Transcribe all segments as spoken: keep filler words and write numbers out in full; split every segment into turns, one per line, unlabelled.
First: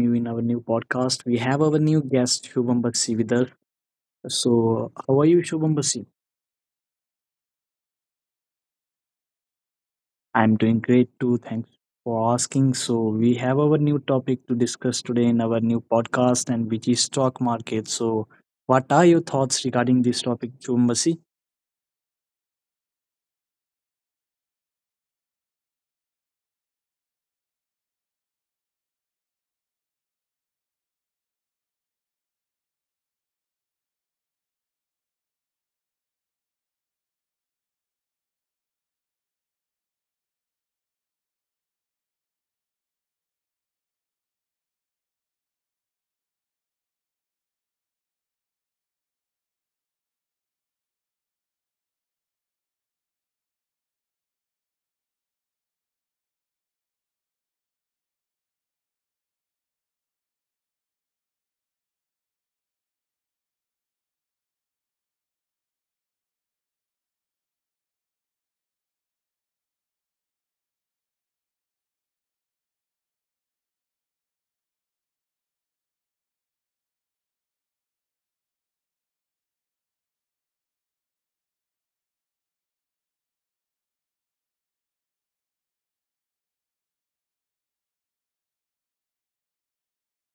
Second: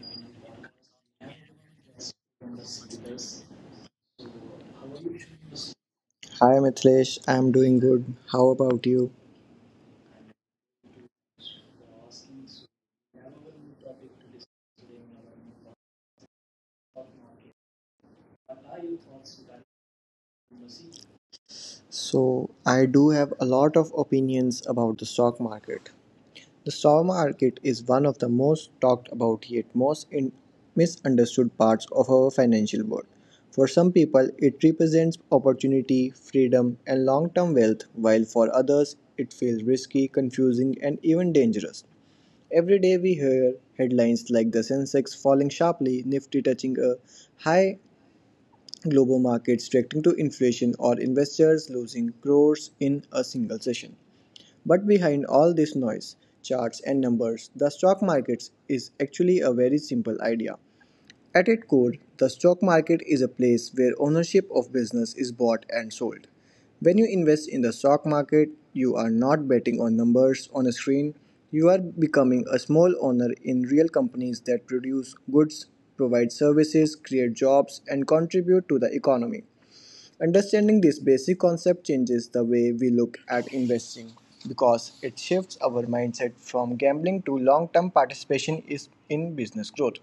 you in our new podcast. We have our new guest, Shubham Bakshi, with us. So, how are you, Shubham Bakshi?
Hi Mithilesh, I'm doing good. How about you?
I'm doing great too. Thanks for asking. So, we have our new topic to discuss today in our new podcast, and which is stock market. So, what are your thoughts regarding this topic, Shubham Bakshi?
So, I do have a lot of opinions about the stock market. The stock market is one of the most talked about yet most in- misunderstood parts of our financial world. For some people, it represents opportunity, freedom, and long term wealth, while for others, it feels risky, confusing, and even dangerous. Every day we hear headlines like the Sensex falling sharply, Nifty touching a high, global markets reacting to inflation, or investors losing crores in a single session. But behind all this noise, charts, and numbers, the stock markets is actually a very simple idea. At its core, the stock market is a place where ownership of business is bought and sold. When you invest in the stock market, you are not betting on numbers on a screen. You are becoming a small owner in real companies that produce goods, provide services, create jobs, and contribute to the economy. Understanding this basic concept changes the way we look at investing because it shifts our mindset from gambling to long term participation in business growth.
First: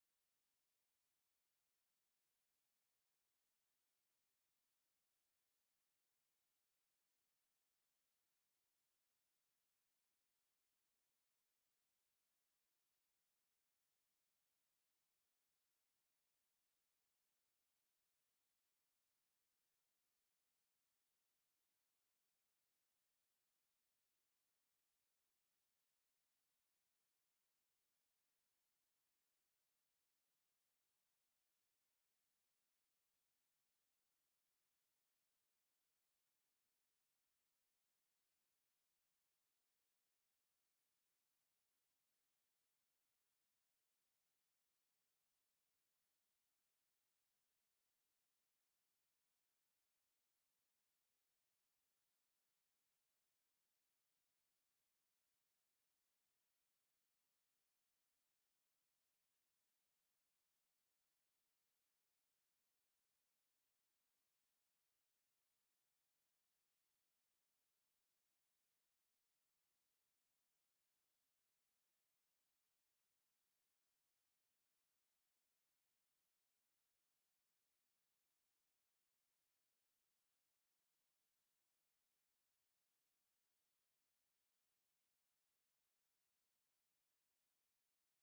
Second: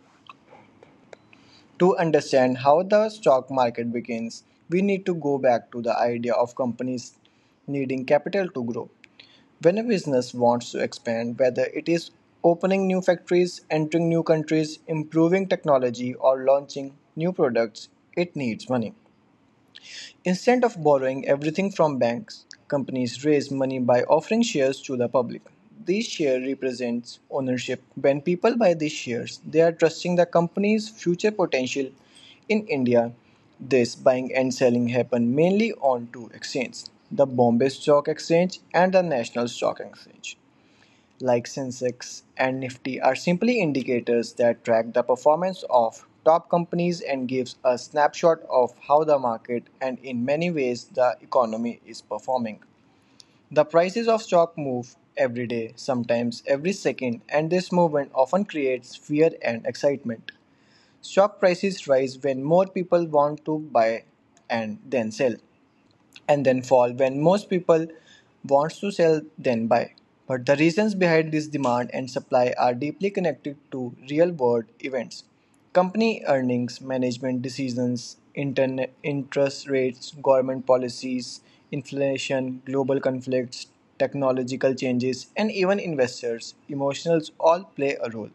To understand how the stock market begins, we need to go back to the idea of companies needing capital to grow. When a business wants to expand, whether it is opening new factories, entering new countries, improving technology, or launching new products, it needs money. Instead of borrowing everything from banks, companies raise money by offering shares to the public. This share represents ownership. When people buy these shares, they are trusting the company's future potential. In India, this buying and selling happen mainly on two exchanges, the Bombay Stock Exchange and the National Stock Exchange, like Sensex and Nifty are simply indicators that track the performance of top companies and gives a snapshot of how the market and in many ways the economy is performing. The prices of stock move every day, sometimes every second, and this movement often creates fear and excitement. Stock prices rise when more people want to buy and then sell, and then fall when most people wants to sell then buy, but the reasons behind this demand and supply are deeply connected to real world events, company earnings, management decisions, internet interest rates, government policies, inflation, global conflicts, technological changes, and even investors emotions all play a role.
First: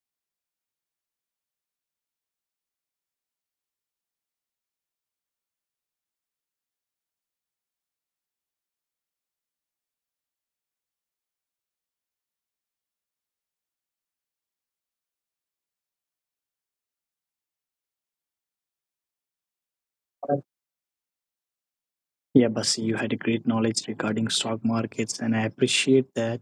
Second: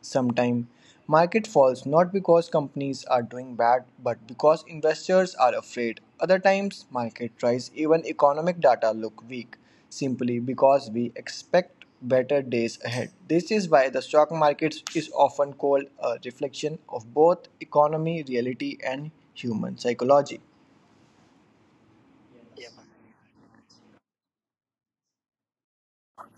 Sometimes market falls not because companies are doing bad but because investors are afraid. Other times market rise even economic data look weak simply because we expect better days ahead. This is why the stock market is often called a reflection of both economy reality and human psychology.
Yeah, Basi, you had a great knowledge regarding stock markets, and I appreciate that.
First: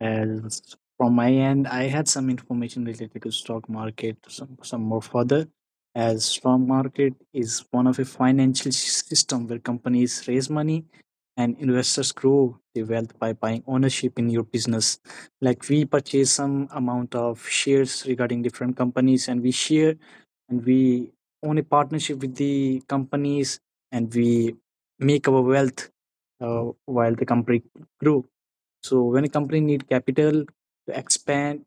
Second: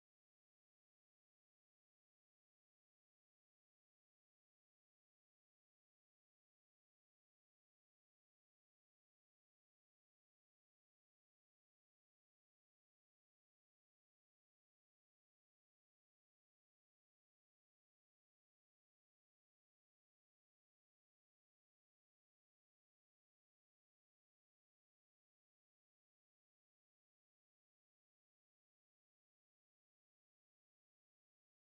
As from my end, I had some information related to stock market, some, some more further. As stock market is one of a financial s- system where companies raise money and investors grow their wealth by buying ownership in your business. Like we purchase some amount of shares regarding different companies and we share and we own a partnership with the companies and we make our wealth uh, while the company grow. So when a company need capital to expand,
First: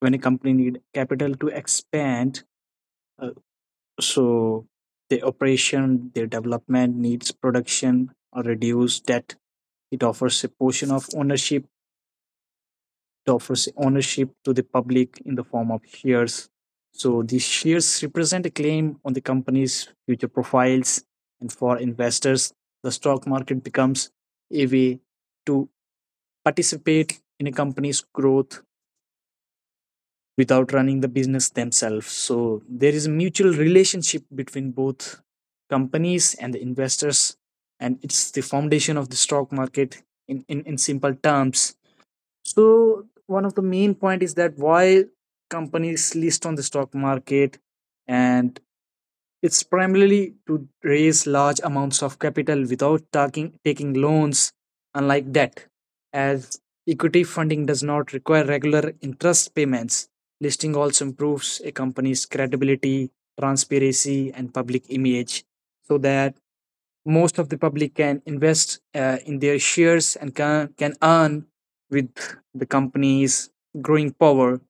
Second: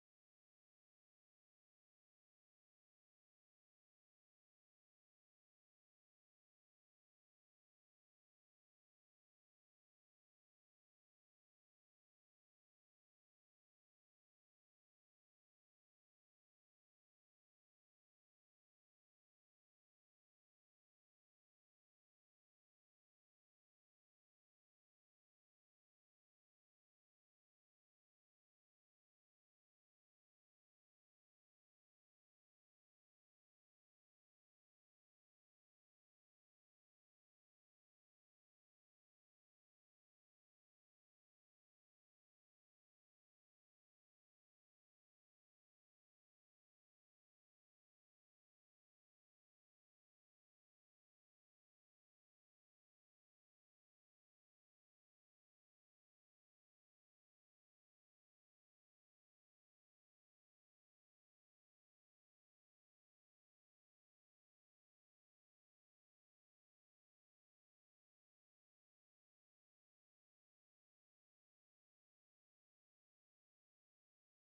when a company need capital to expand, uh, so the operation, their development needs production or reduce debt. It offers a portion of ownership. It offers ownership to the public in the form of shares. So these shares represent a claim on the company's future profiles, and for investors, the stock market becomes a way to participate in a company's growth without running the business themselves. So there is a mutual relationship between both companies and the investors, and it's the foundation of the stock market in, in, in simple terms. So one of the main point is that why companies list on the stock market, and it's primarily to raise large amounts of capital without taking, taking loans, unlike debt, as equity funding does not require regular interest payments. Listing also improves a company's credibility, transparency, and public image so that most of the public can invest uh, in their shares and can, can earn with the company's growing power.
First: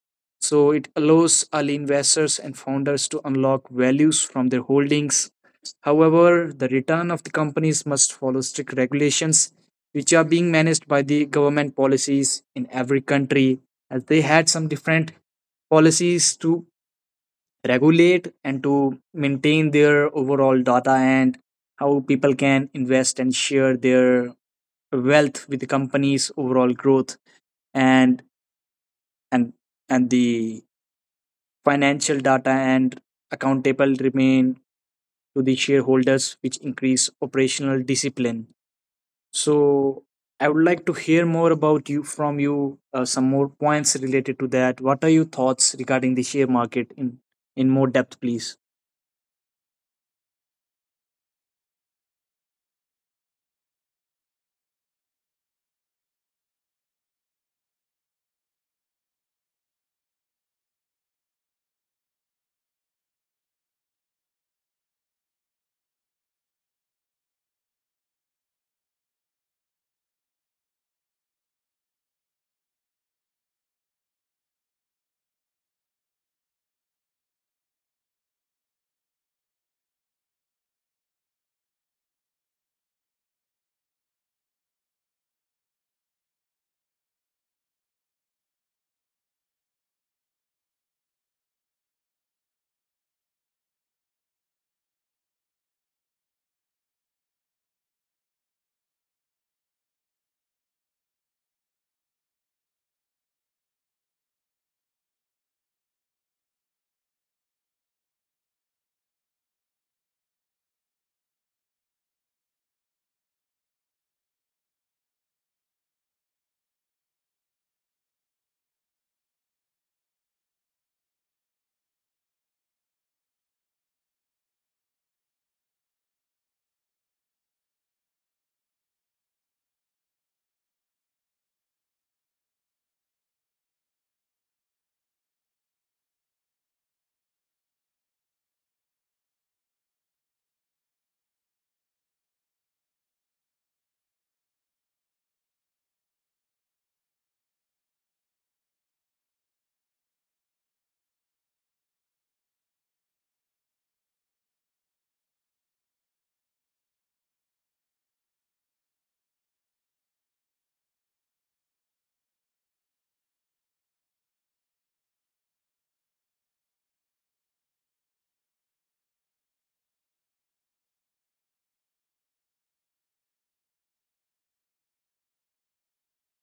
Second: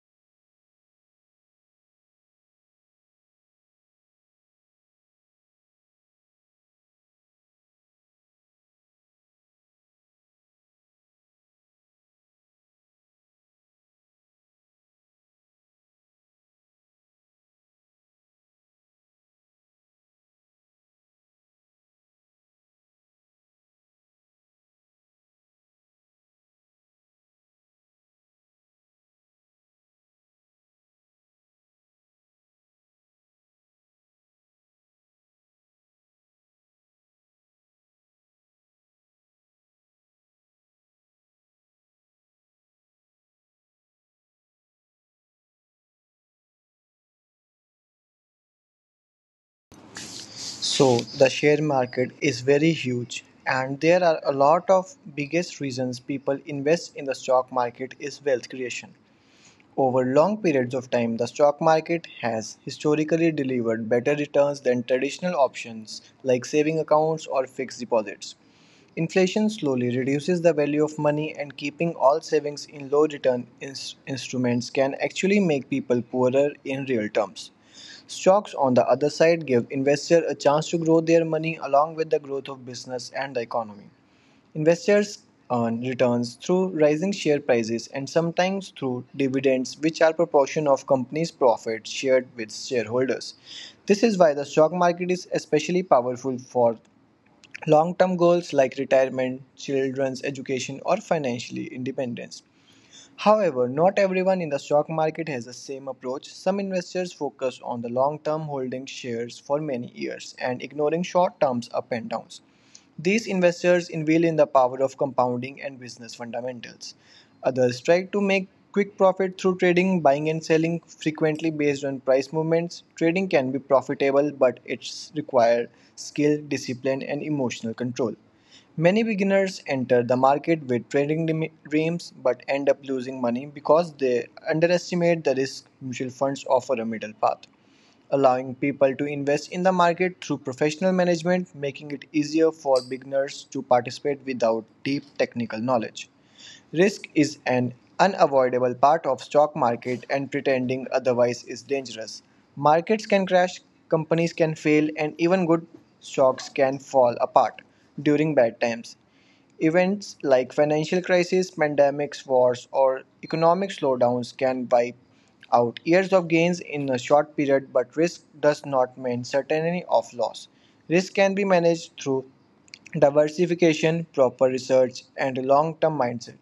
So it allows early investors and founders to unlock values from their holdings. However, the return of the companies must follow strict regulations, which are being managed by the government policies in every country, as they had some different policies to regulate and to maintain their overall data and how people can invest and share their wealth with the company's overall growth and and and the financial data and accountable remain to the shareholders which increase operational discipline. So I would like to hear more about you from you, uh, some more points related to that. What are your thoughts regarding the share market in in more depth, please?
So the share market is very huge and there are a lot of biggest reasons people invest in the stock market is wealth creation. Over long periods of time, the stock market has historically delivered better returns than traditional options like saving accounts or fixed deposits. Inflation slowly reduces the value of money, and keeping all savings in low return ins- instruments can actually make people poorer in real terms. Stocks, on the other side, give investors a chance to grow their money along with the growth of business and the economy. Investors earn returns through rising share prices and sometimes through dividends which are proportion of company's profits shared with shareholders. This is why the stock market is especially powerful for long-term goals like retirement, children's education or financial independence. However, not everyone in the stock market has the same approach. Some investors focus on the long term holding shares for many years and ignoring short term up and downs. These investors invest in the power of compounding and business fundamentals. Others try to make quick profit through trading, buying and selling frequently based on price movements. Trading can be profitable, but it requires skill, discipline, and emotional control. Many beginners enter the market with trading dreams but end up losing money because they underestimate the risk. Mutual funds offer a middle path, allowing people to invest in the market through professional management, making it easier for beginners to participate without deep technical knowledge. Risk is an unavoidable part of stock market and pretending otherwise is dangerous. Markets can crash, companies can fail, and even good stocks can fall apart during bad times. Events like financial crises, pandemics, wars, or economic slowdowns can wipe out years of gains in a short period, but risk does not mean certainty of loss. Risk can be managed through diversification, proper research, and a long term mindset.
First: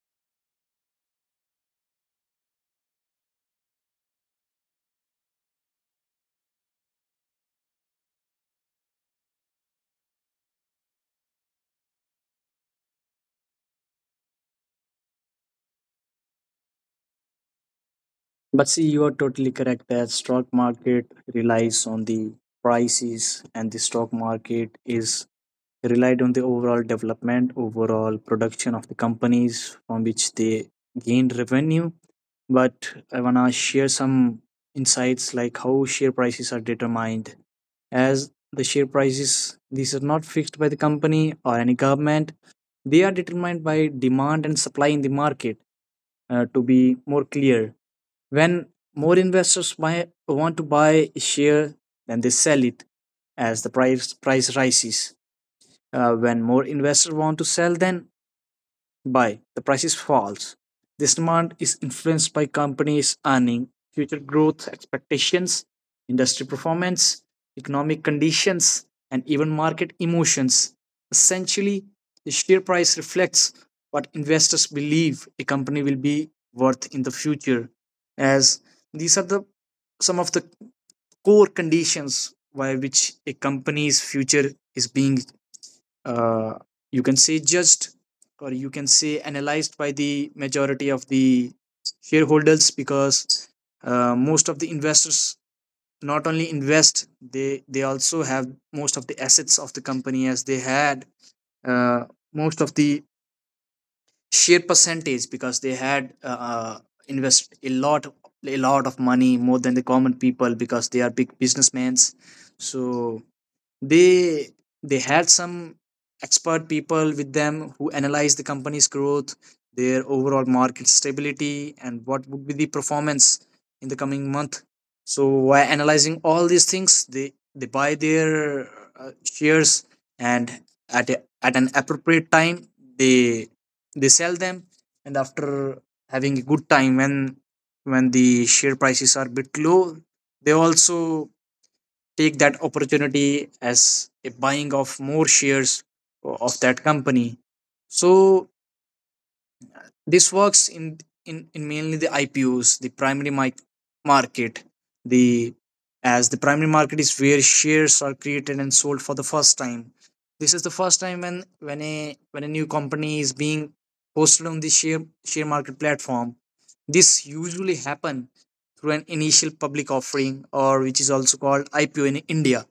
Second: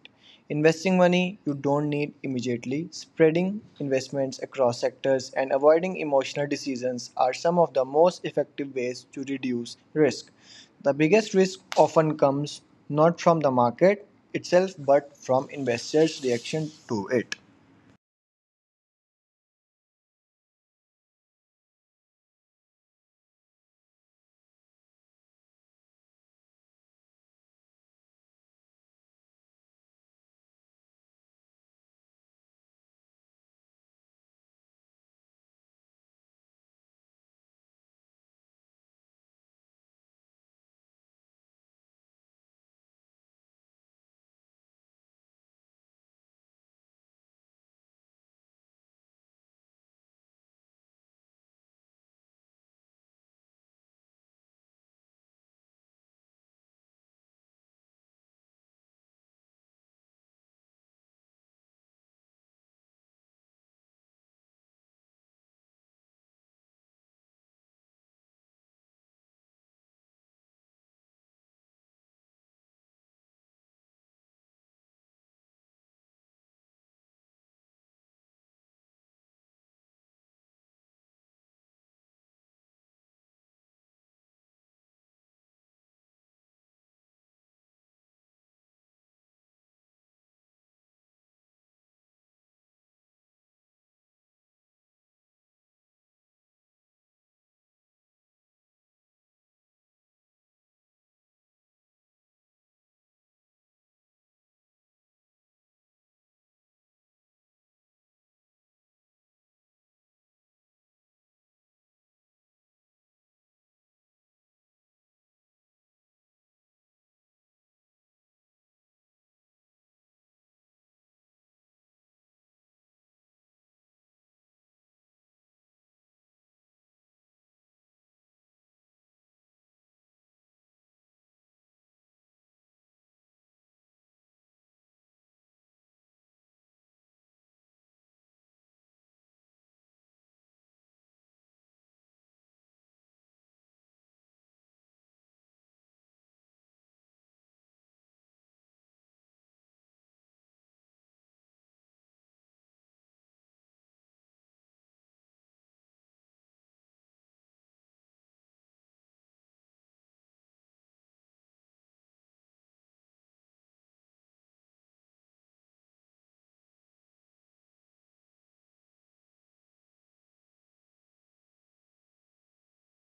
Investing money you don't need immediately, spreading investments across sectors, and avoiding emotional decisions are some of the most effective ways to reduce risk. The biggest risk often comes not from the market itself but from investors' reaction to it.
But see, you are totally correct that stock market relies on the prices and the stock market is relied on the overall development, overall production of the companies from which they gain revenue. But I wanna share some insights like how share prices are determined. As the share prices, these are not fixed by the company or any government. They are determined by demand and supply in the market. Uh, to be more clear, when more investors buy, want to buy a share then they sell it, as the price, price rises. Uh, when more investors want to sell, then buy. The price is false. This demand is influenced by companies' earning, future growth expectations, industry performance, economic conditions, and even market emotions. Essentially, the share price reflects what investors believe a company will be worth in the future, as these are the some of the core conditions by which a company's future is being, uh, you can say, judged or you can say analyzed by the majority of the shareholders, because uh, most of the investors not only invest, they they also have most of the assets of the company as they had, uh, most of the share percentage, because they had uh, uh, invest a lot, a lot of money more than the common people because they are big businessmen. So they they had some expert people with them who analyzed the company's growth, their overall market stability and what would be the performance in the coming month. So while analyzing all these things they they buy their uh, shares and at a, at an appropriate time they they sell them, and after having a good time, when when the share prices are bit low, they also take that opportunity as a buying of more shares of that company. So this works in in, in mainly the IPOs, the primary mic- market. The, as the primary market is where shares are created and sold for the first time. This is the first time when, when a when a new company is being posted on the share share market platform. This usually happen through an initial public offering, or which is also called IPO in India.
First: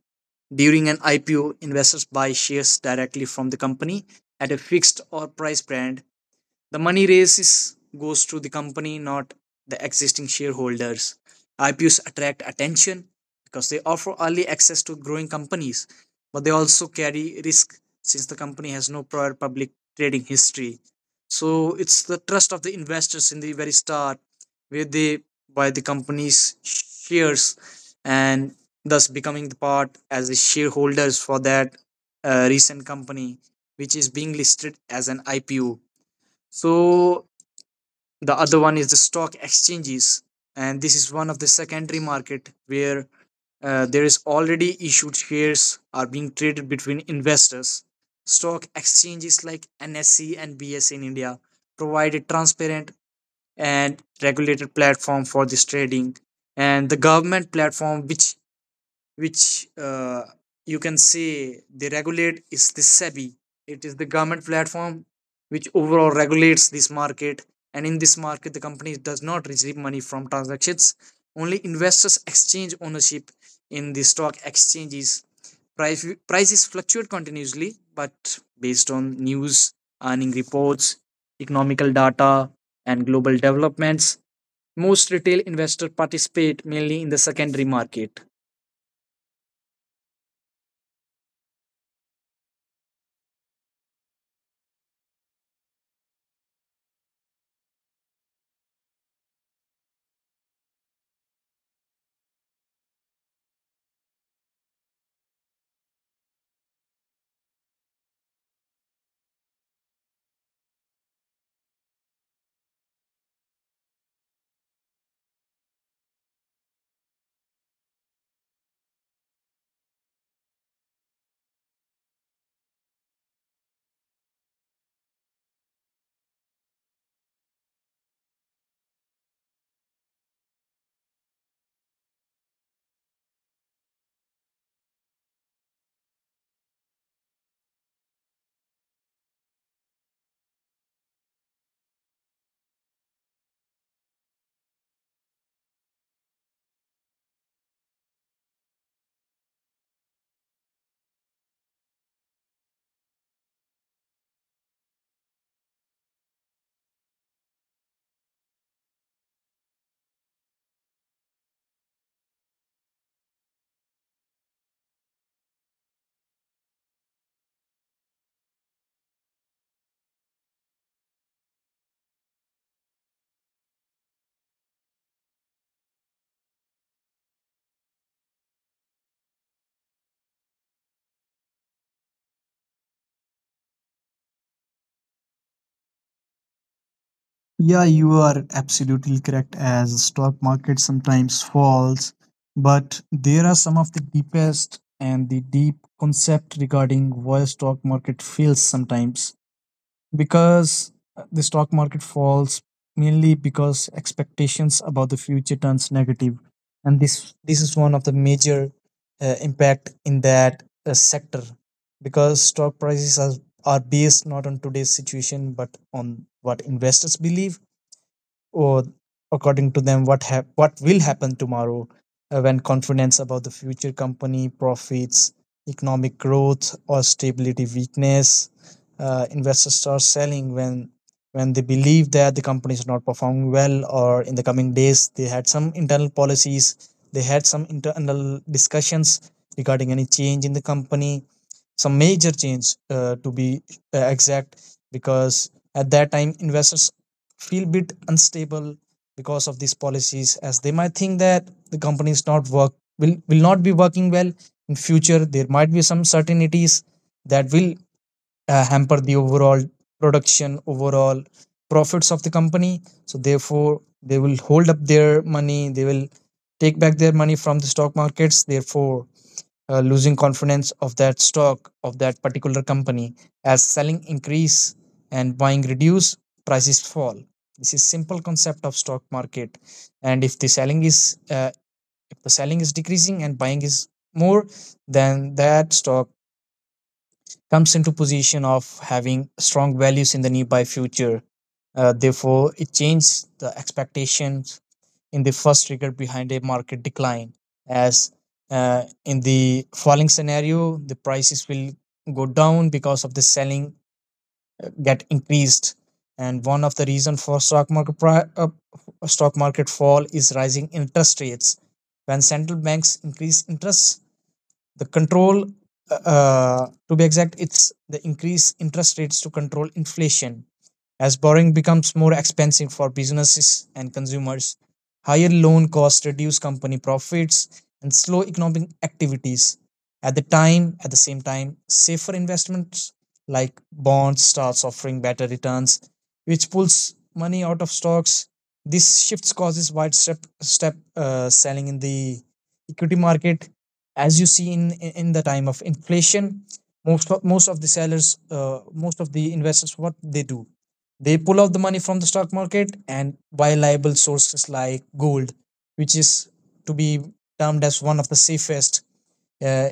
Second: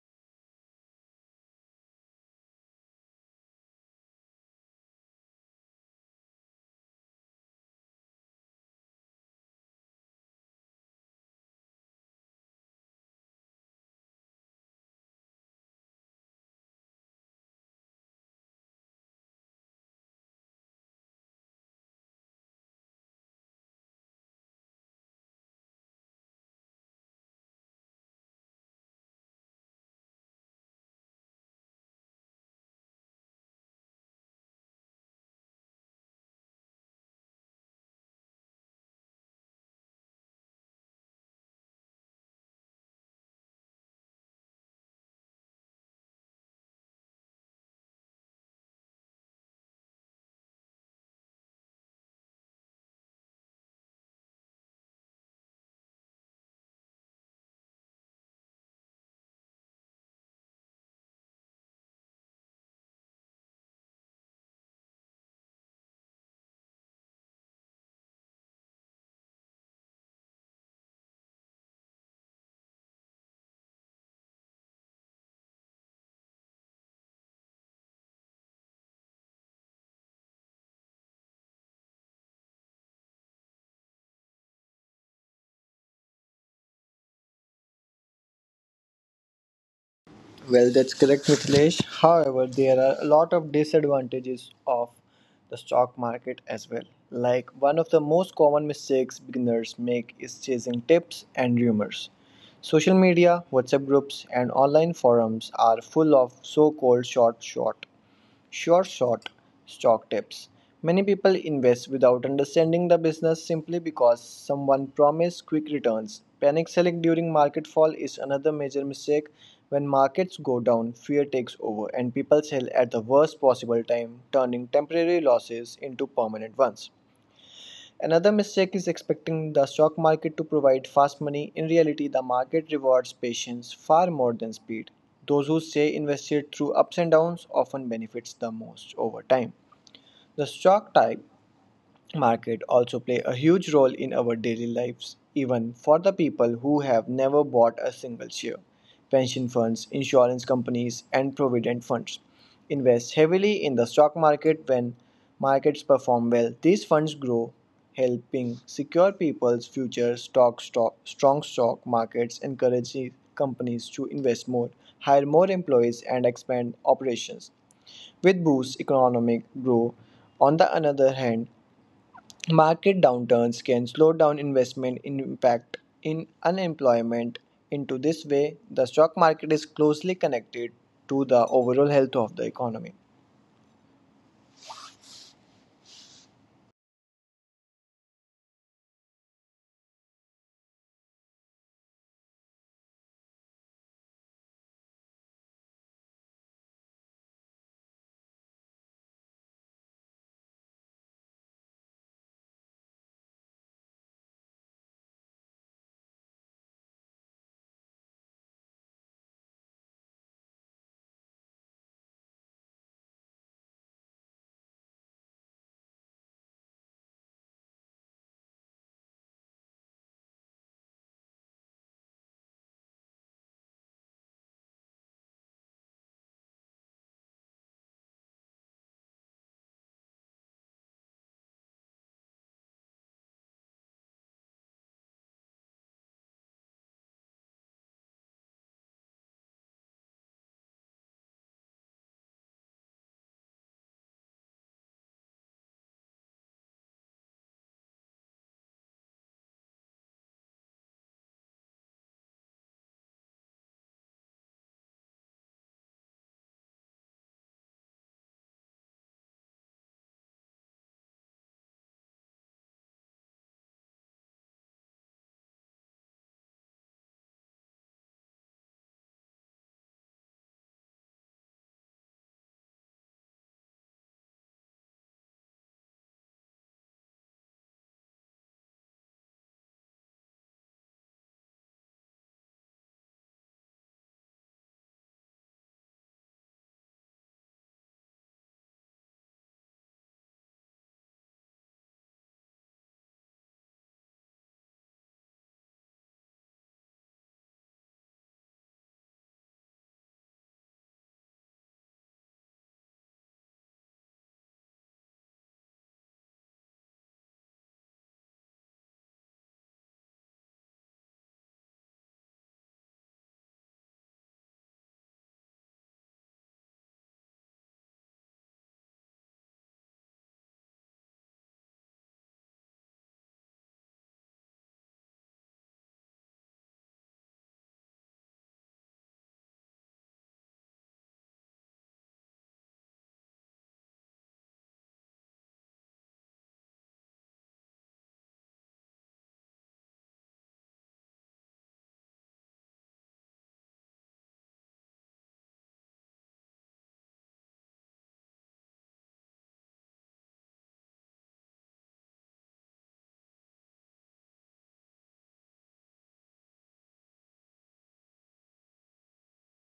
During an I P O, investors buy shares directly from the company at a fixed or price brand. The money raises goes to the company, not the existing shareholders. I P Os attract attention because they offer early access to growing companies, but they also carry risk since the company has no prior public trading history. So it's the trust of the investors in the very start where they buy the company's shares and thus becoming the part as the shareholders for that uh, recent company which is being listed as an I P O. So the other one is the stock exchanges, and this is one of the secondary market where uh, there is already issued shares are being traded between investors. Stock exchanges like N S E and B S E in India provide a transparent and regulated platform for this trading, and the government platform which which uh, you can say they regulate is the SEBI. It is the government platform which overall regulates this market. And in this market, the company does not receive money from transactions. Only investors exchange ownership in the stock exchanges. Price, prices fluctuate continuously, but based on news, earning reports, economical data, and global developments, most retail investors participate mainly in the secondary market.
Well, that's correct, Mithilesh. However, there are a lot of disadvantages of the stock market as well. Like one of the most common mistakes beginners make is chasing tips and rumors. Social media, WhatsApp groups, and online forums are full of so called short short. Sure shot stock tips. Many people invest without understanding the business simply because someone promised quick returns. Panic selling during market fall is another major mistake. When markets go down, fear takes over and people sell at the worst possible time, turning temporary losses into permanent ones. Another mistake is expecting the stock market to provide fast money. In reality, the market rewards patience far more than speed. Those who stay invested through ups and downs often benefits the most over time. The stock type market also play a huge role in our daily lives, even for the people who have never bought a single share. Pension funds, insurance companies, and provident funds invest heavily in the stock market. When markets perform well, these funds grow, helping secure people's futures. Stock, stock, strong stock markets encourage companies to invest more, hire more employees, and expand operations. With boosts economic growth, on the other hand, market downturns can slow down investment in impact in unemployment. Into this way, the stock market is closely connected to the overall health of the economy.
Yeah, you are absolutely correct, as the stock market sometimes falls, but there are some of the deepest and the deep concept regarding why stock market fails sometimes, because uh, the stock market falls mainly because expectations about the future turns negative, and this this is one of the major uh, impact in that uh, sector, because stock prices are, are based not on today's situation but on what investors believe, or according to them what hap- what will happen tomorrow. Uh, when confidence about the future company profits, economic growth or stability weakness, uh, investors start selling when when they believe that the company is not performing well, or in the coming days they had some internal policies, they had some internal discussions regarding any change in the company, some major change, uh, to be uh, exact, because at that time investors feel bit unstable because of these policies, as they might think that the company not work will will not be working well in future. There might be some certainties that will uh, hamper the overall production, overall profits of the company. So therefore they will hold up their money, they will take back their money from the stock markets, therefore uh, losing confidence of that stock of that particular company. As selling increase and buying reduce, prices fall. This is simple concept of stock market. And if the selling is uh, if the selling is decreasing and buying is more, then that stock comes into position of having strong values in the nearby future. Uh, therefore it changes the expectation in the first trigger behind a market decline. As, uh, in the falling scenario, the prices will go down because of the selling uh, get increased. And one of the reason for stock market pri- uh, stock market fall is rising interest rates. When central banks increase interest, the control, uh, uh, to be exact, it's the increase interest rates to control inflation, as borrowing becomes more expensive for businesses and consumers, higher loan costs reduce company profits and slow economic activities. At the time, at the same time, safer investments like bonds starts offering better returns, which pulls money out of stocks. This shifts causes widespread step uh, selling in the equity market, as you see in in the time of inflation. Most of, most of the sellers, uh, most of the investors, what they do they pull out the money from the stock market and buy liable sources like gold, which is to be termed as one of the safest uh,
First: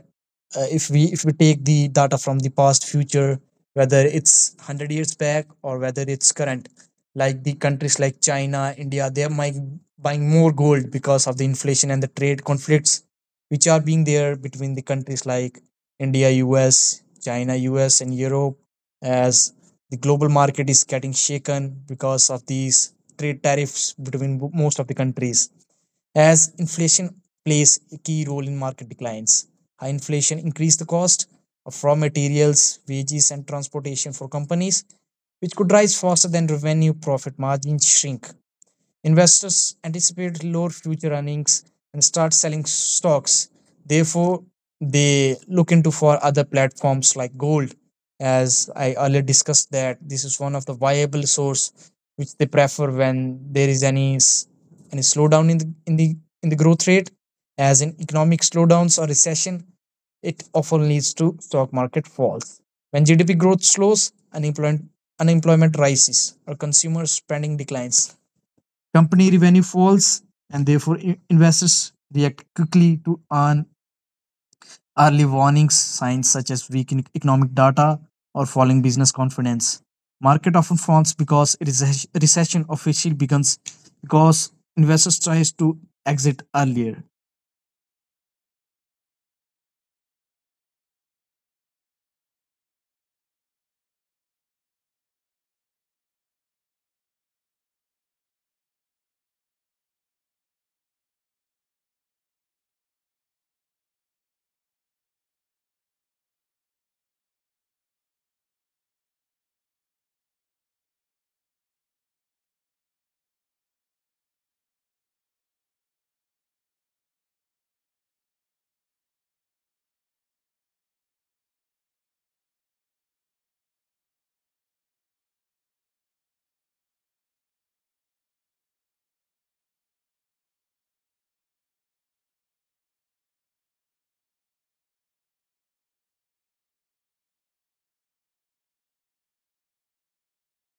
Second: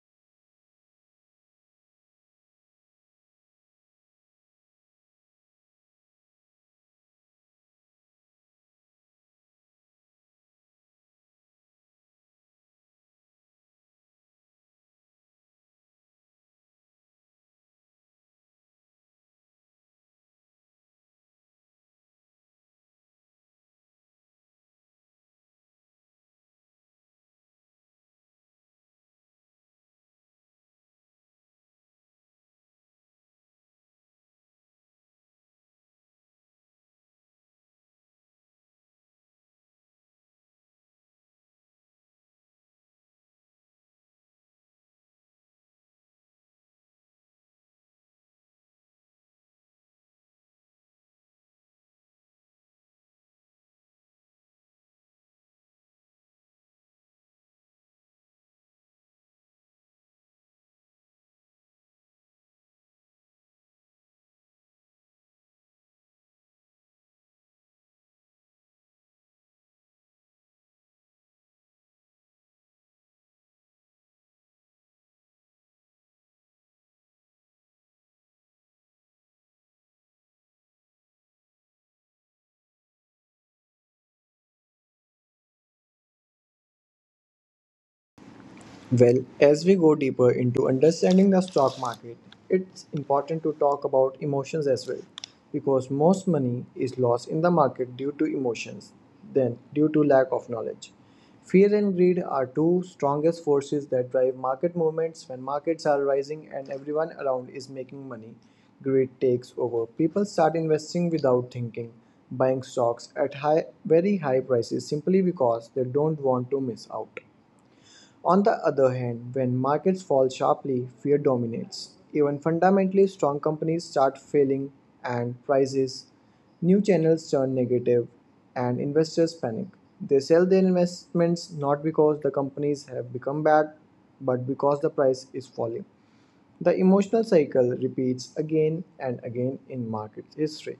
uh, if we if we take the data from the past future, whether it's one hundred years back or whether it's current. Like the countries like China, India, they are mi- buying more gold because of the inflation and the trade conflicts which are being there between the countries like India, US, China, US and Europe, as the global market is getting shaken because of these trade tariffs between most of the countries, as inflation plays a key role in market declines. High inflation increased the cost of raw materials, wages, and transportation for companies, which could rise faster than revenue profit margins shrink. Investors anticipate lower future earnings and start selling stocks. Therefore, they look into for other platforms like gold. As I earlier discussed, that this is one of the viable source which they prefer when there is any s- any slowdown in the in the in the growth rate. As in economic slowdowns or recession, it often leads to stock market falls. When G D P growth slows, unemployment unemployment rises or consumer spending declines, company revenue falls, and therefore i- investors react quickly to earn early warnings, signs such as weak in- economic data or falling business confidence. Market often falls because a recess- recession officially begins because investors tries to exit earlier.
Well, as we go deeper into understanding the stock market, it's important to talk about emotions as well because most money is lost in the market due to emotions than due to lack of knowledge. Fear and greed are two strongest forces that drive market movements when markets are rising and everyone around is making money. Greed takes over. People start investing without thinking, buying stocks at high very high prices simply because they don't want to miss out. On the other hand, when markets fall sharply, fear dominates. Even fundamentally strong companies start failing and prices, new channels turn negative, and investors panic. They sell their investments not because the companies have become bad, but because the price is falling. The emotional cycle repeats again and again in market history,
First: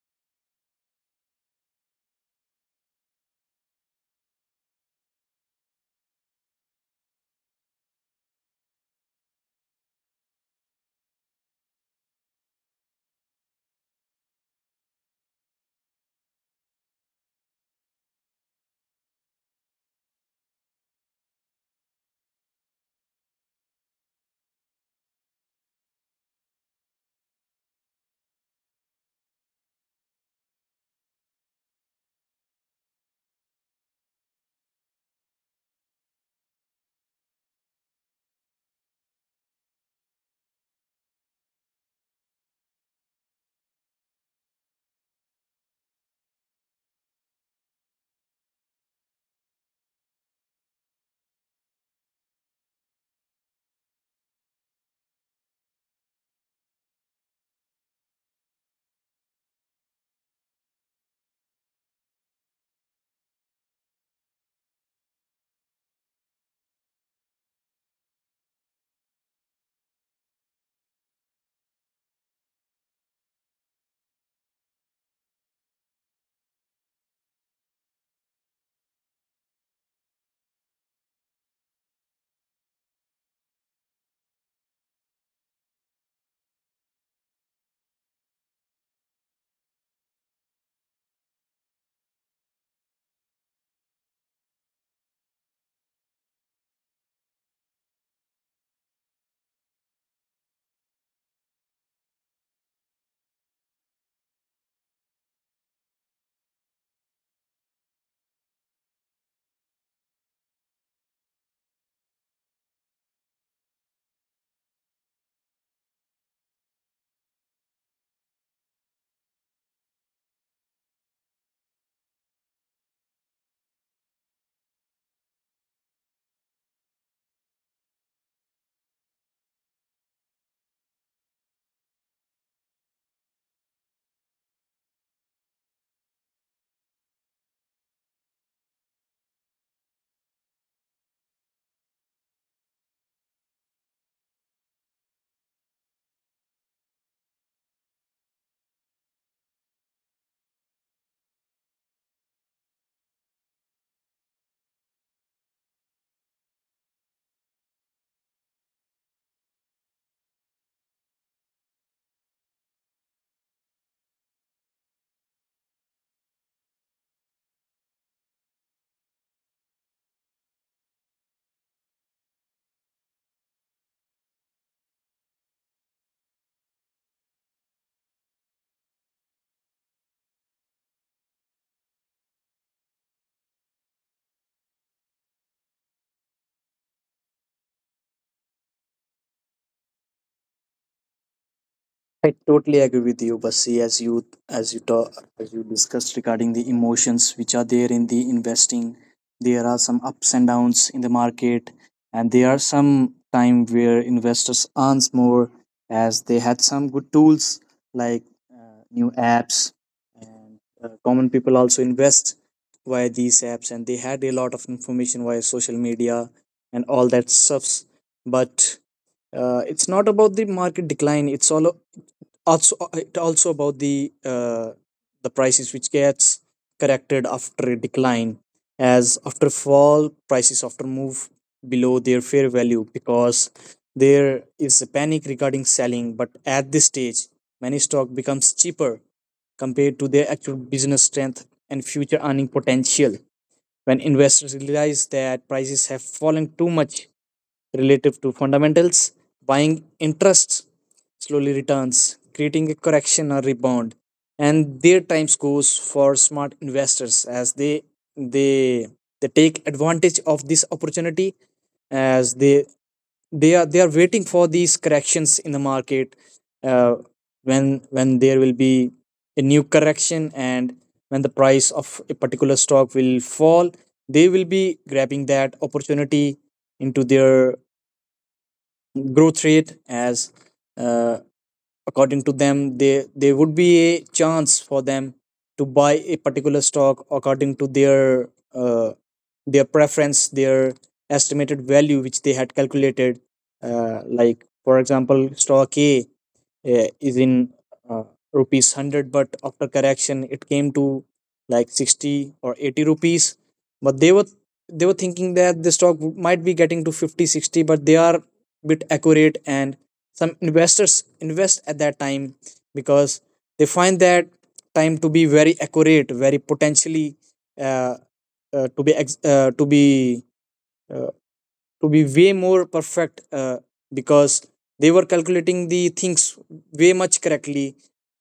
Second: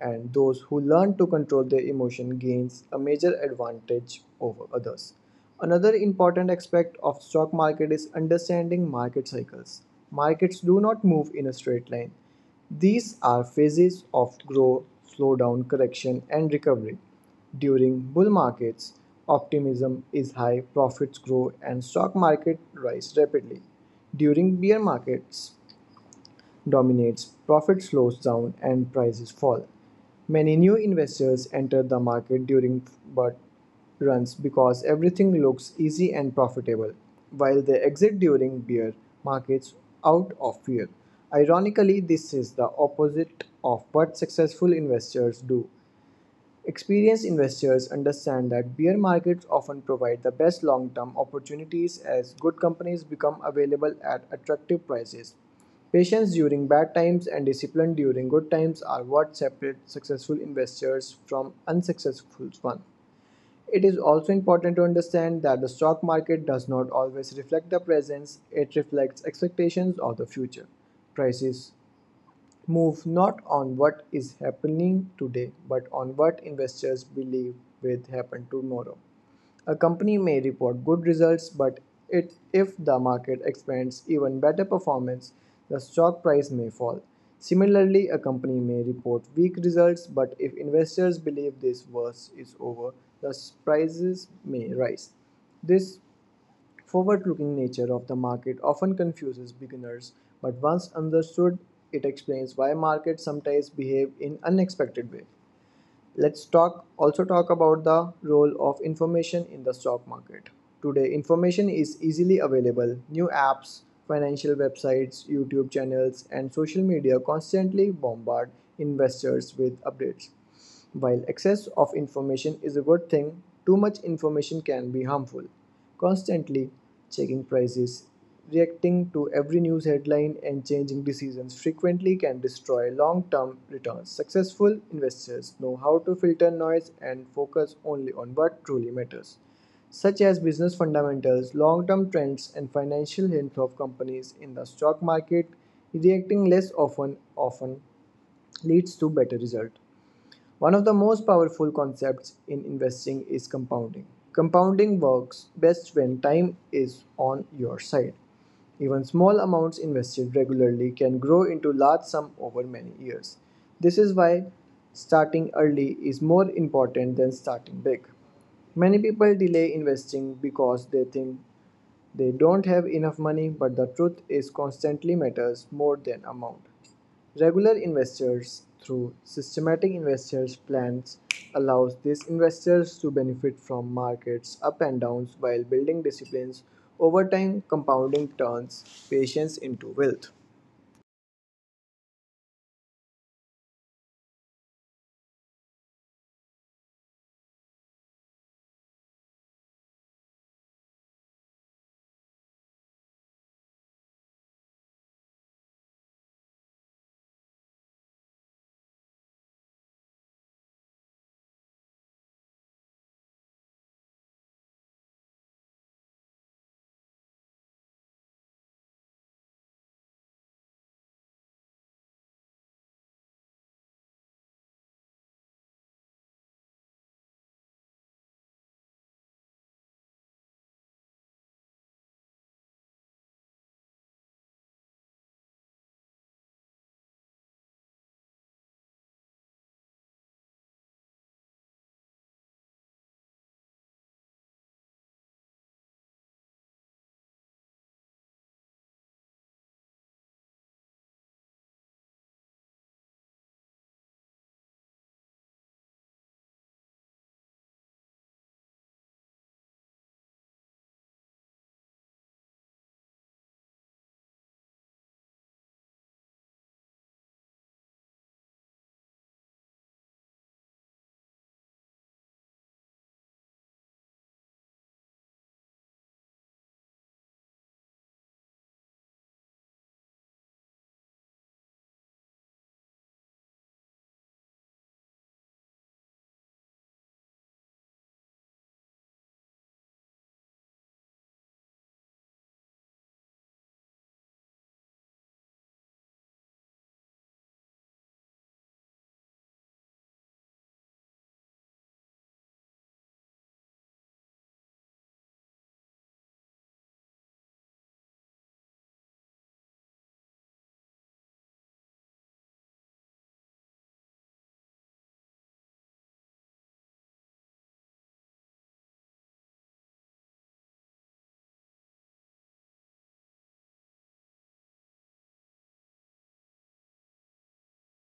and those who learn to control their emotion gains a major advantage over others. Another important aspect of stock market is understanding market cycles. Markets do not move in a straight line. These are phases of growth, slowdown, correction, and recovery. During bull markets, optimism is high, profits grow, and stock market rise rapidly. During bear markets dominates, profit slows down and prices fall. Many new investors enter the market during bull runs because everything looks easy and profitable, while they exit during bear markets out of fear. Ironically, this is the opposite of what successful investors do. Experienced investors understand that bear markets often provide the best long-term opportunities as good companies become available at attractive prices. Patience during bad times and discipline during good times are what separate successful investors from unsuccessful ones. It is also important to understand that the stock market does not always reflect the present, it reflects expectations of the future. Prices move not on what is happening today but on what investors believe will happen tomorrow. A company may report good results, but it, if the market expects even better performance, the stock price may fall. Similarly, a company may report weak results, but if investors believe this worst is over, the prices may rise. This forward looking nature of the market often confuses beginners, but once understood, it explains why markets sometimes behave in unexpected ways. Let's talk also talk about the role of information in the stock market. Today, information is easily available. New apps, financial websites, YouTube channels, and social media constantly bombard investors with updates. While excess of information is a good thing, too much information can be harmful. Constantly checking prices, reacting to every news headline and changing decisions frequently can destroy long term returns. Successful investors know how to filter noise and focus only on what truly matters, such as business fundamentals, long term trends, and financial health of companies in the stock market. Reacting less often often leads to better result. One of the most powerful concepts in investing is compounding. Compounding works best when time is on your side. Even small amounts invested regularly can grow into large sums over many years. This is why starting early is more important than starting big. Many people delay investing because they think they don't have enough money, but the truth is constantly matters more than amount. Regular investors through systematic investors plans allows these investors to benefit from markets up and downs while building disciplines over time. Compounding turns patience into wealth.
I totally agree with you, Basi. As you as you talk, as you discussed regarding the emotions which are there in the investing, there are some ups and downs in the market, and there are some time where investors earns more as they had some good tools like uh, new apps, and uh, common people also invest via these apps, and they had a lot of information via social media and all that stuffs. But uh, it's not about the market decline, it's all also uh, it also about the uh, the prices which gets corrected after a decline, as after fall prices often move below their fair value because there is a panic regarding selling. But at this stage many stock becomes cheaper compared to their actual business strength and future earning potential. When investors realize that prices have fallen too much relative to fundamentals, buying interests slowly returns, creating a correction or rebound. And their time goes for smart investors as they they they take advantage of this opportunity as they they are they are waiting for these corrections in the market. uh, when when there will be a new correction and when the price of a particular stock will fall, they will be grabbing that opportunity into their growth rate, as uh, according to them they there would be a chance for them to buy a particular stock according to their uh, their preference their estimated value which they had calculated. Uh, like for example, stock A uh, is in uh, rupees one hundred, but after correction it came to like sixty or eighty rupees, but they were they were thinking that the stock w- might be getting to fifty, sixty, but they are bit accurate, and some investors invest at that time because they find that time to be very accurate, very potentially uh, uh, to be ex- uh, to be uh, to be way more perfect, uh, because they were calculating the things way much correctly.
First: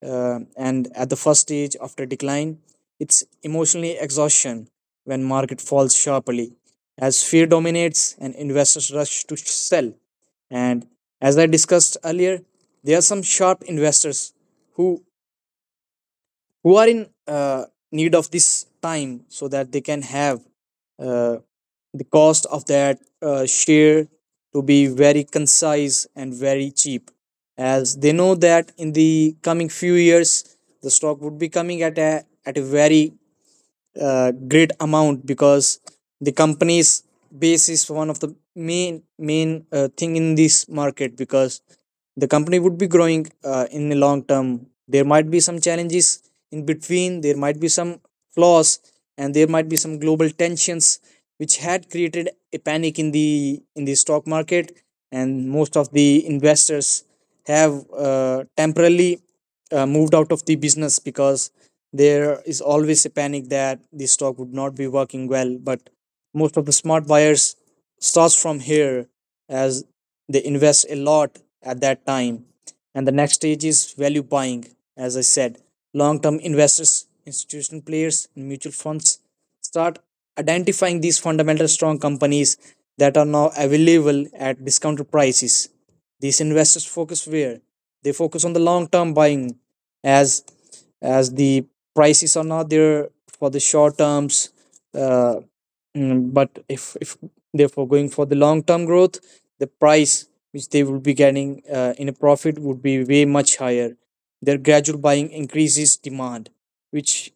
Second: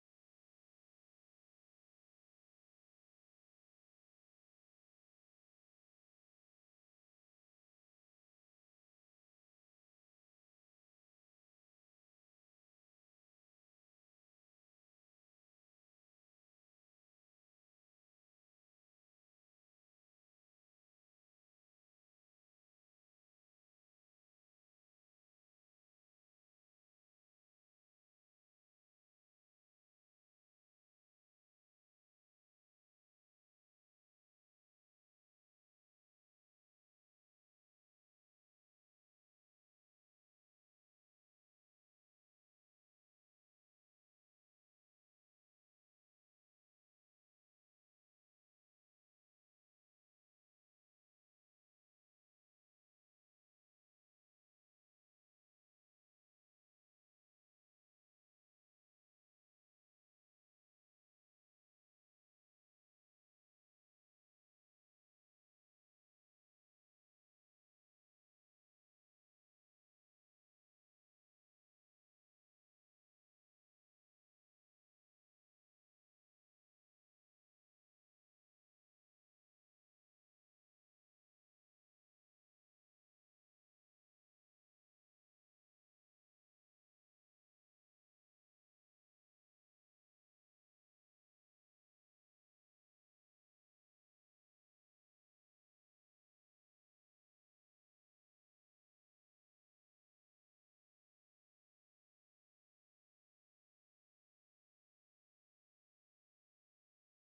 uh, And at the first stage after decline, it's emotionally exhaustion when market falls sharply, as fear dominates and investors rush to sell. And as I discussed earlier, there are some sharp investors who who are in uh, need of this time so that they can have uh, the cost of that uh, share to be very concise and very cheap, as they know that in the coming few years the stock would be coming at a at a very uh, great amount, because the company's base is one of the main main uh, thing in this market, because the company would be growing uh, in the long term. There might be some challenges in between, there might be some flaws, and there might be some global tensions which had created a panic in the in the stock market, and most of the investors have uh, temporarily uh, moved out of the business because there is always a panic that the stock would not be working well. But most of the smart buyers starts from here, as they invest a lot at that time. And the next stage is value buying, as I said. Long term investors, institutional players and mutual funds start identifying these fundamental strong companies that are now available at discounted prices. These investors focus where they focus on the long term buying, as as the prices are not there for the short terms. uh, mm, but if if therefore going for the long term growth, the price which they will be getting uh, in a profit would be way much higher. Their gradual buying increases demand which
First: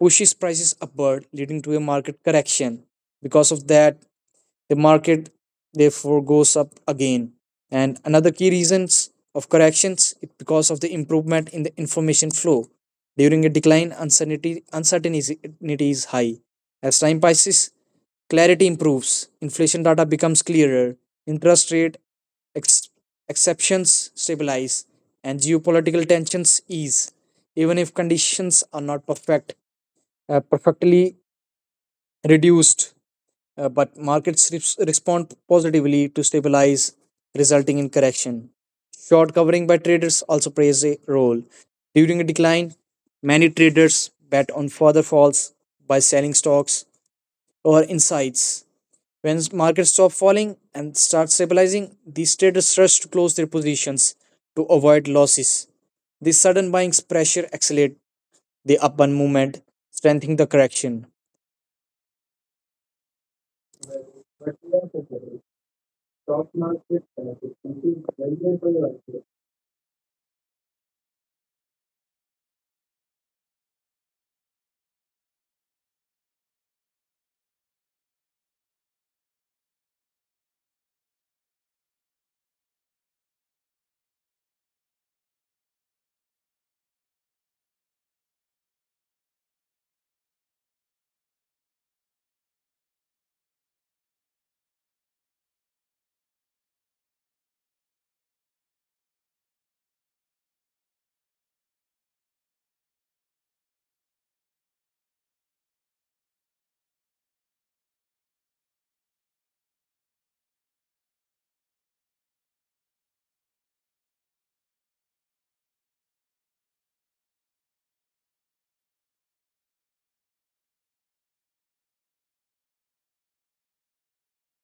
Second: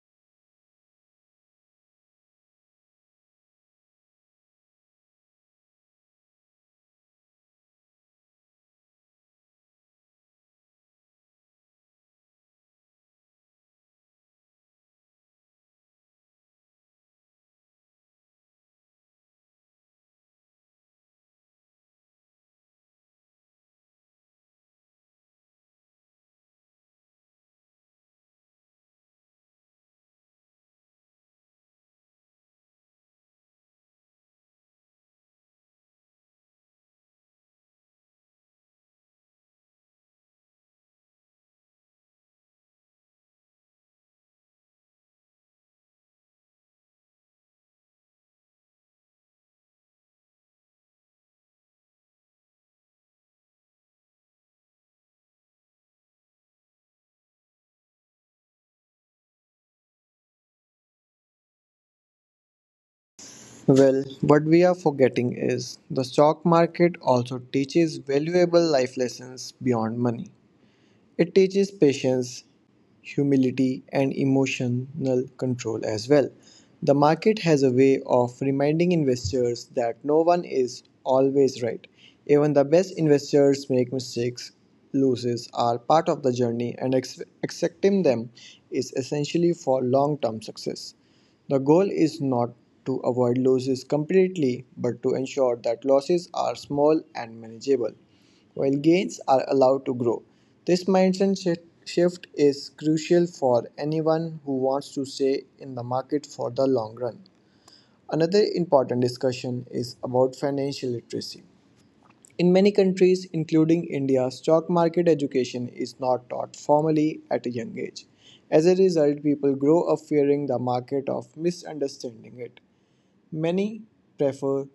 pushes prices upward, leading to a market correction. Because of that, the market therefore goes up again. And another key reasons of corrections is because of the improvement in the information flow. During a decline, uncertainty uncertainty is high. As time passes, clarity improves, inflation data becomes clearer, interest rate ex- exceptions stabilize, and geopolitical tensions ease. Even if conditions are not perfect, uh, perfectly reduced, uh, but markets res- respond positively to stabilize, resulting in correction. Short covering by traders also plays a role. During a decline, many traders bet on further falls by selling stocks or insights. When markets stop falling and start stabilizing, these traders rush to close their positions to avoid losses. This sudden buying pressure accelerates the upward movement, strengthening the correction.
Well, what we are forgetting is the stock
Stock
market
market,
also
uh, it
teaches
is very,
valuable
very,
life
very.
lessons beyond money. It teaches patience, humility, and emotional control as well. The market has a way of reminding investors that no one is always right. Even the best investors make mistakes. Losses are part of the journey, and ex- accepting them is essentially for long term success. The goal is not to avoid losses completely but to ensure that losses are small and manageable while gains are allowed to grow. This mindset shi- shift is crucial for anyone who wants to stay in the market for the long run. Another important discussion is about financial literacy. In many countries, including India, stock market education is not taught formally at a young age. As a result, people grow up fearing the market of misunderstanding it. Many prefer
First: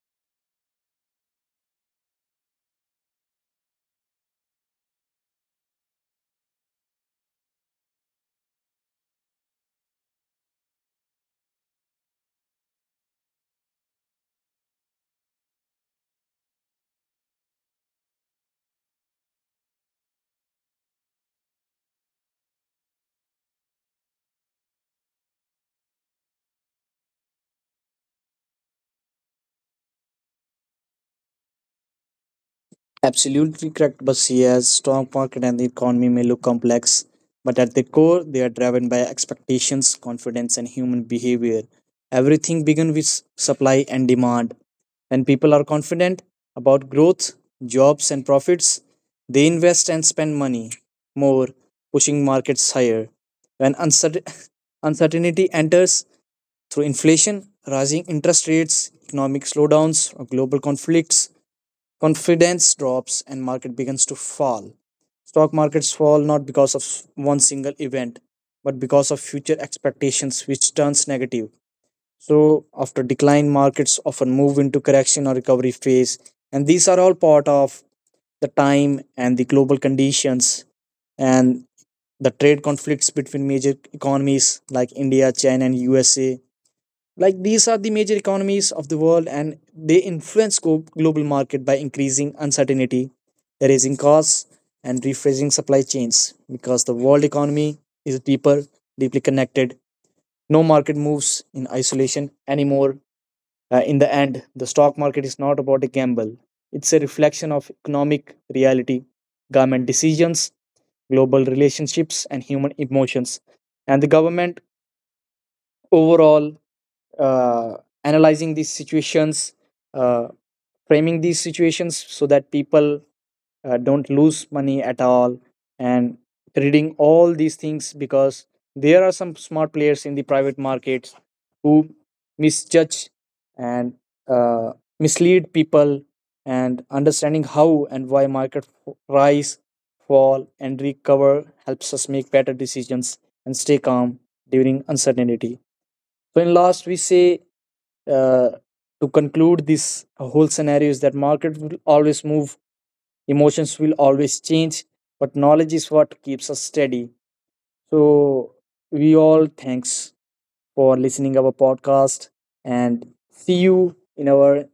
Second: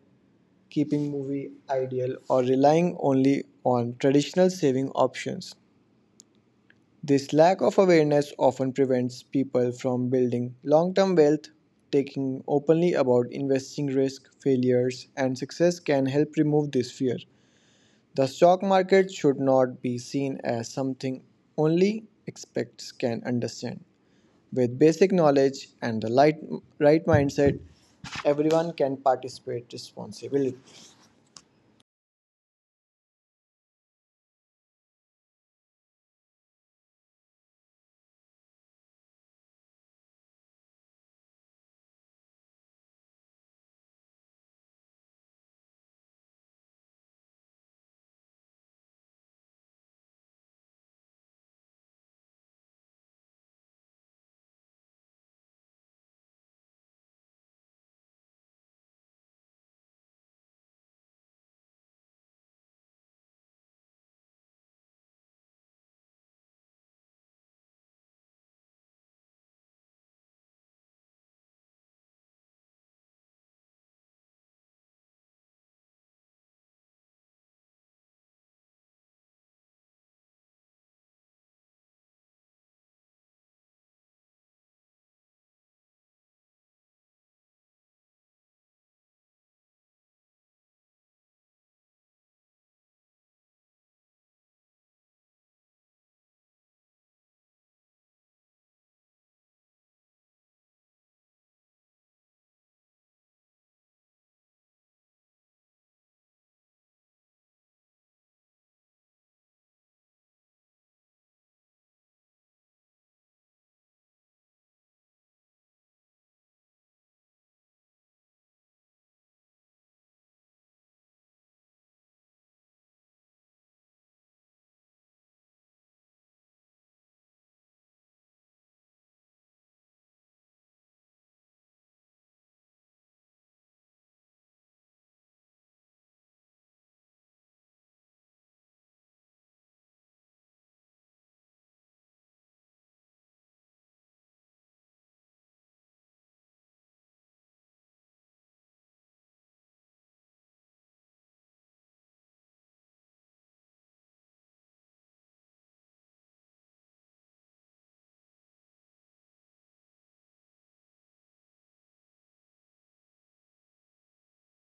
keeping movie ideal or relying only on traditional saving options. This lack of awareness often prevents people from building long term wealth. Taking openly about investing risk, failures, and success can help remove this fear. The stock market should not be seen as something only experts can understand. With basic knowledge and the light, right mindset, everyone can participate responsibly.
Absolutely correct, Basia's strong market and the economy may look complex, but at the core, they are driven by expectations, confidence, and human behavior. Everything begins with supply and demand. When people are confident about growth, jobs, and profits, they invest and spend money more, pushing markets higher. When uncertain- uncertainty enters, through inflation, rising interest rates, economic slowdowns, or global conflicts, confidence drops and market begins to fall. Stock markets fall not because of one single event but because of future expectations which turns negative. So after decline, markets often move into correction or recovery phase, and these are all part of the time and the global conditions, and the trade conflicts between major economies like India, China and USA. Like these are the major economies of the world and they influence go- global market by increasing uncertainty, raising costs and rephrasing supply chains, because the world economy is deeper, deeply connected. No market moves in isolation anymore. Uh, in the end, the stock market is not about a gamble. It's a reflection of economic reality, government decisions, global relationships and human emotions. And the government overall uh, analyzing these situations, uh, framing these situations so that people uh, don't lose money at all, and reading all these things, because there are some smart players in the private markets who misjudge and uh, mislead people. And understanding how and why market f- rise, fall and recover helps us make better decisions and stay calm during uncertainty. So in last we say, uh, to conclude this whole scenario is that market will always move, emotions will always change, but knowledge is what keeps us steady. So we all thanks for listening our podcast, and see you in our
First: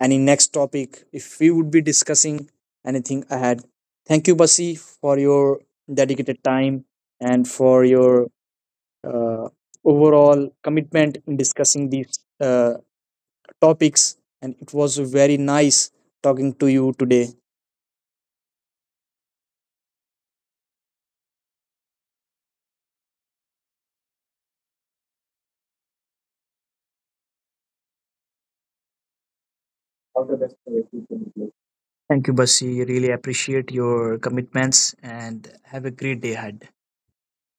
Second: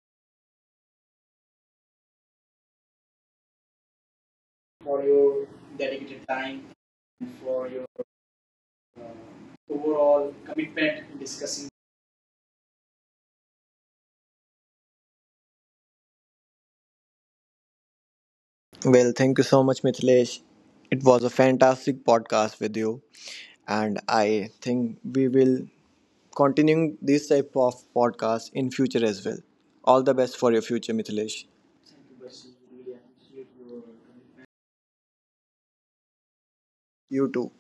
any next topic if we would be discussing anything ahead. Thank you, Basi,
For
for
your
your
dedicated
dedicated
time
time
and
and
for your
for your
uh,
uh,
overall
overall
commitment in
commitment in
discussing.
discussing these uh, topics, and it was very nice talking to you today.
Well, thank you so much, Mithilesh. It was a fantastic podcast with you, and I think we will continuing this type of podcast in future as well. All the best for your future, Mithilesh.
Thank you, Basi. Really appreciate your commitments and have a great day ahead.
You too.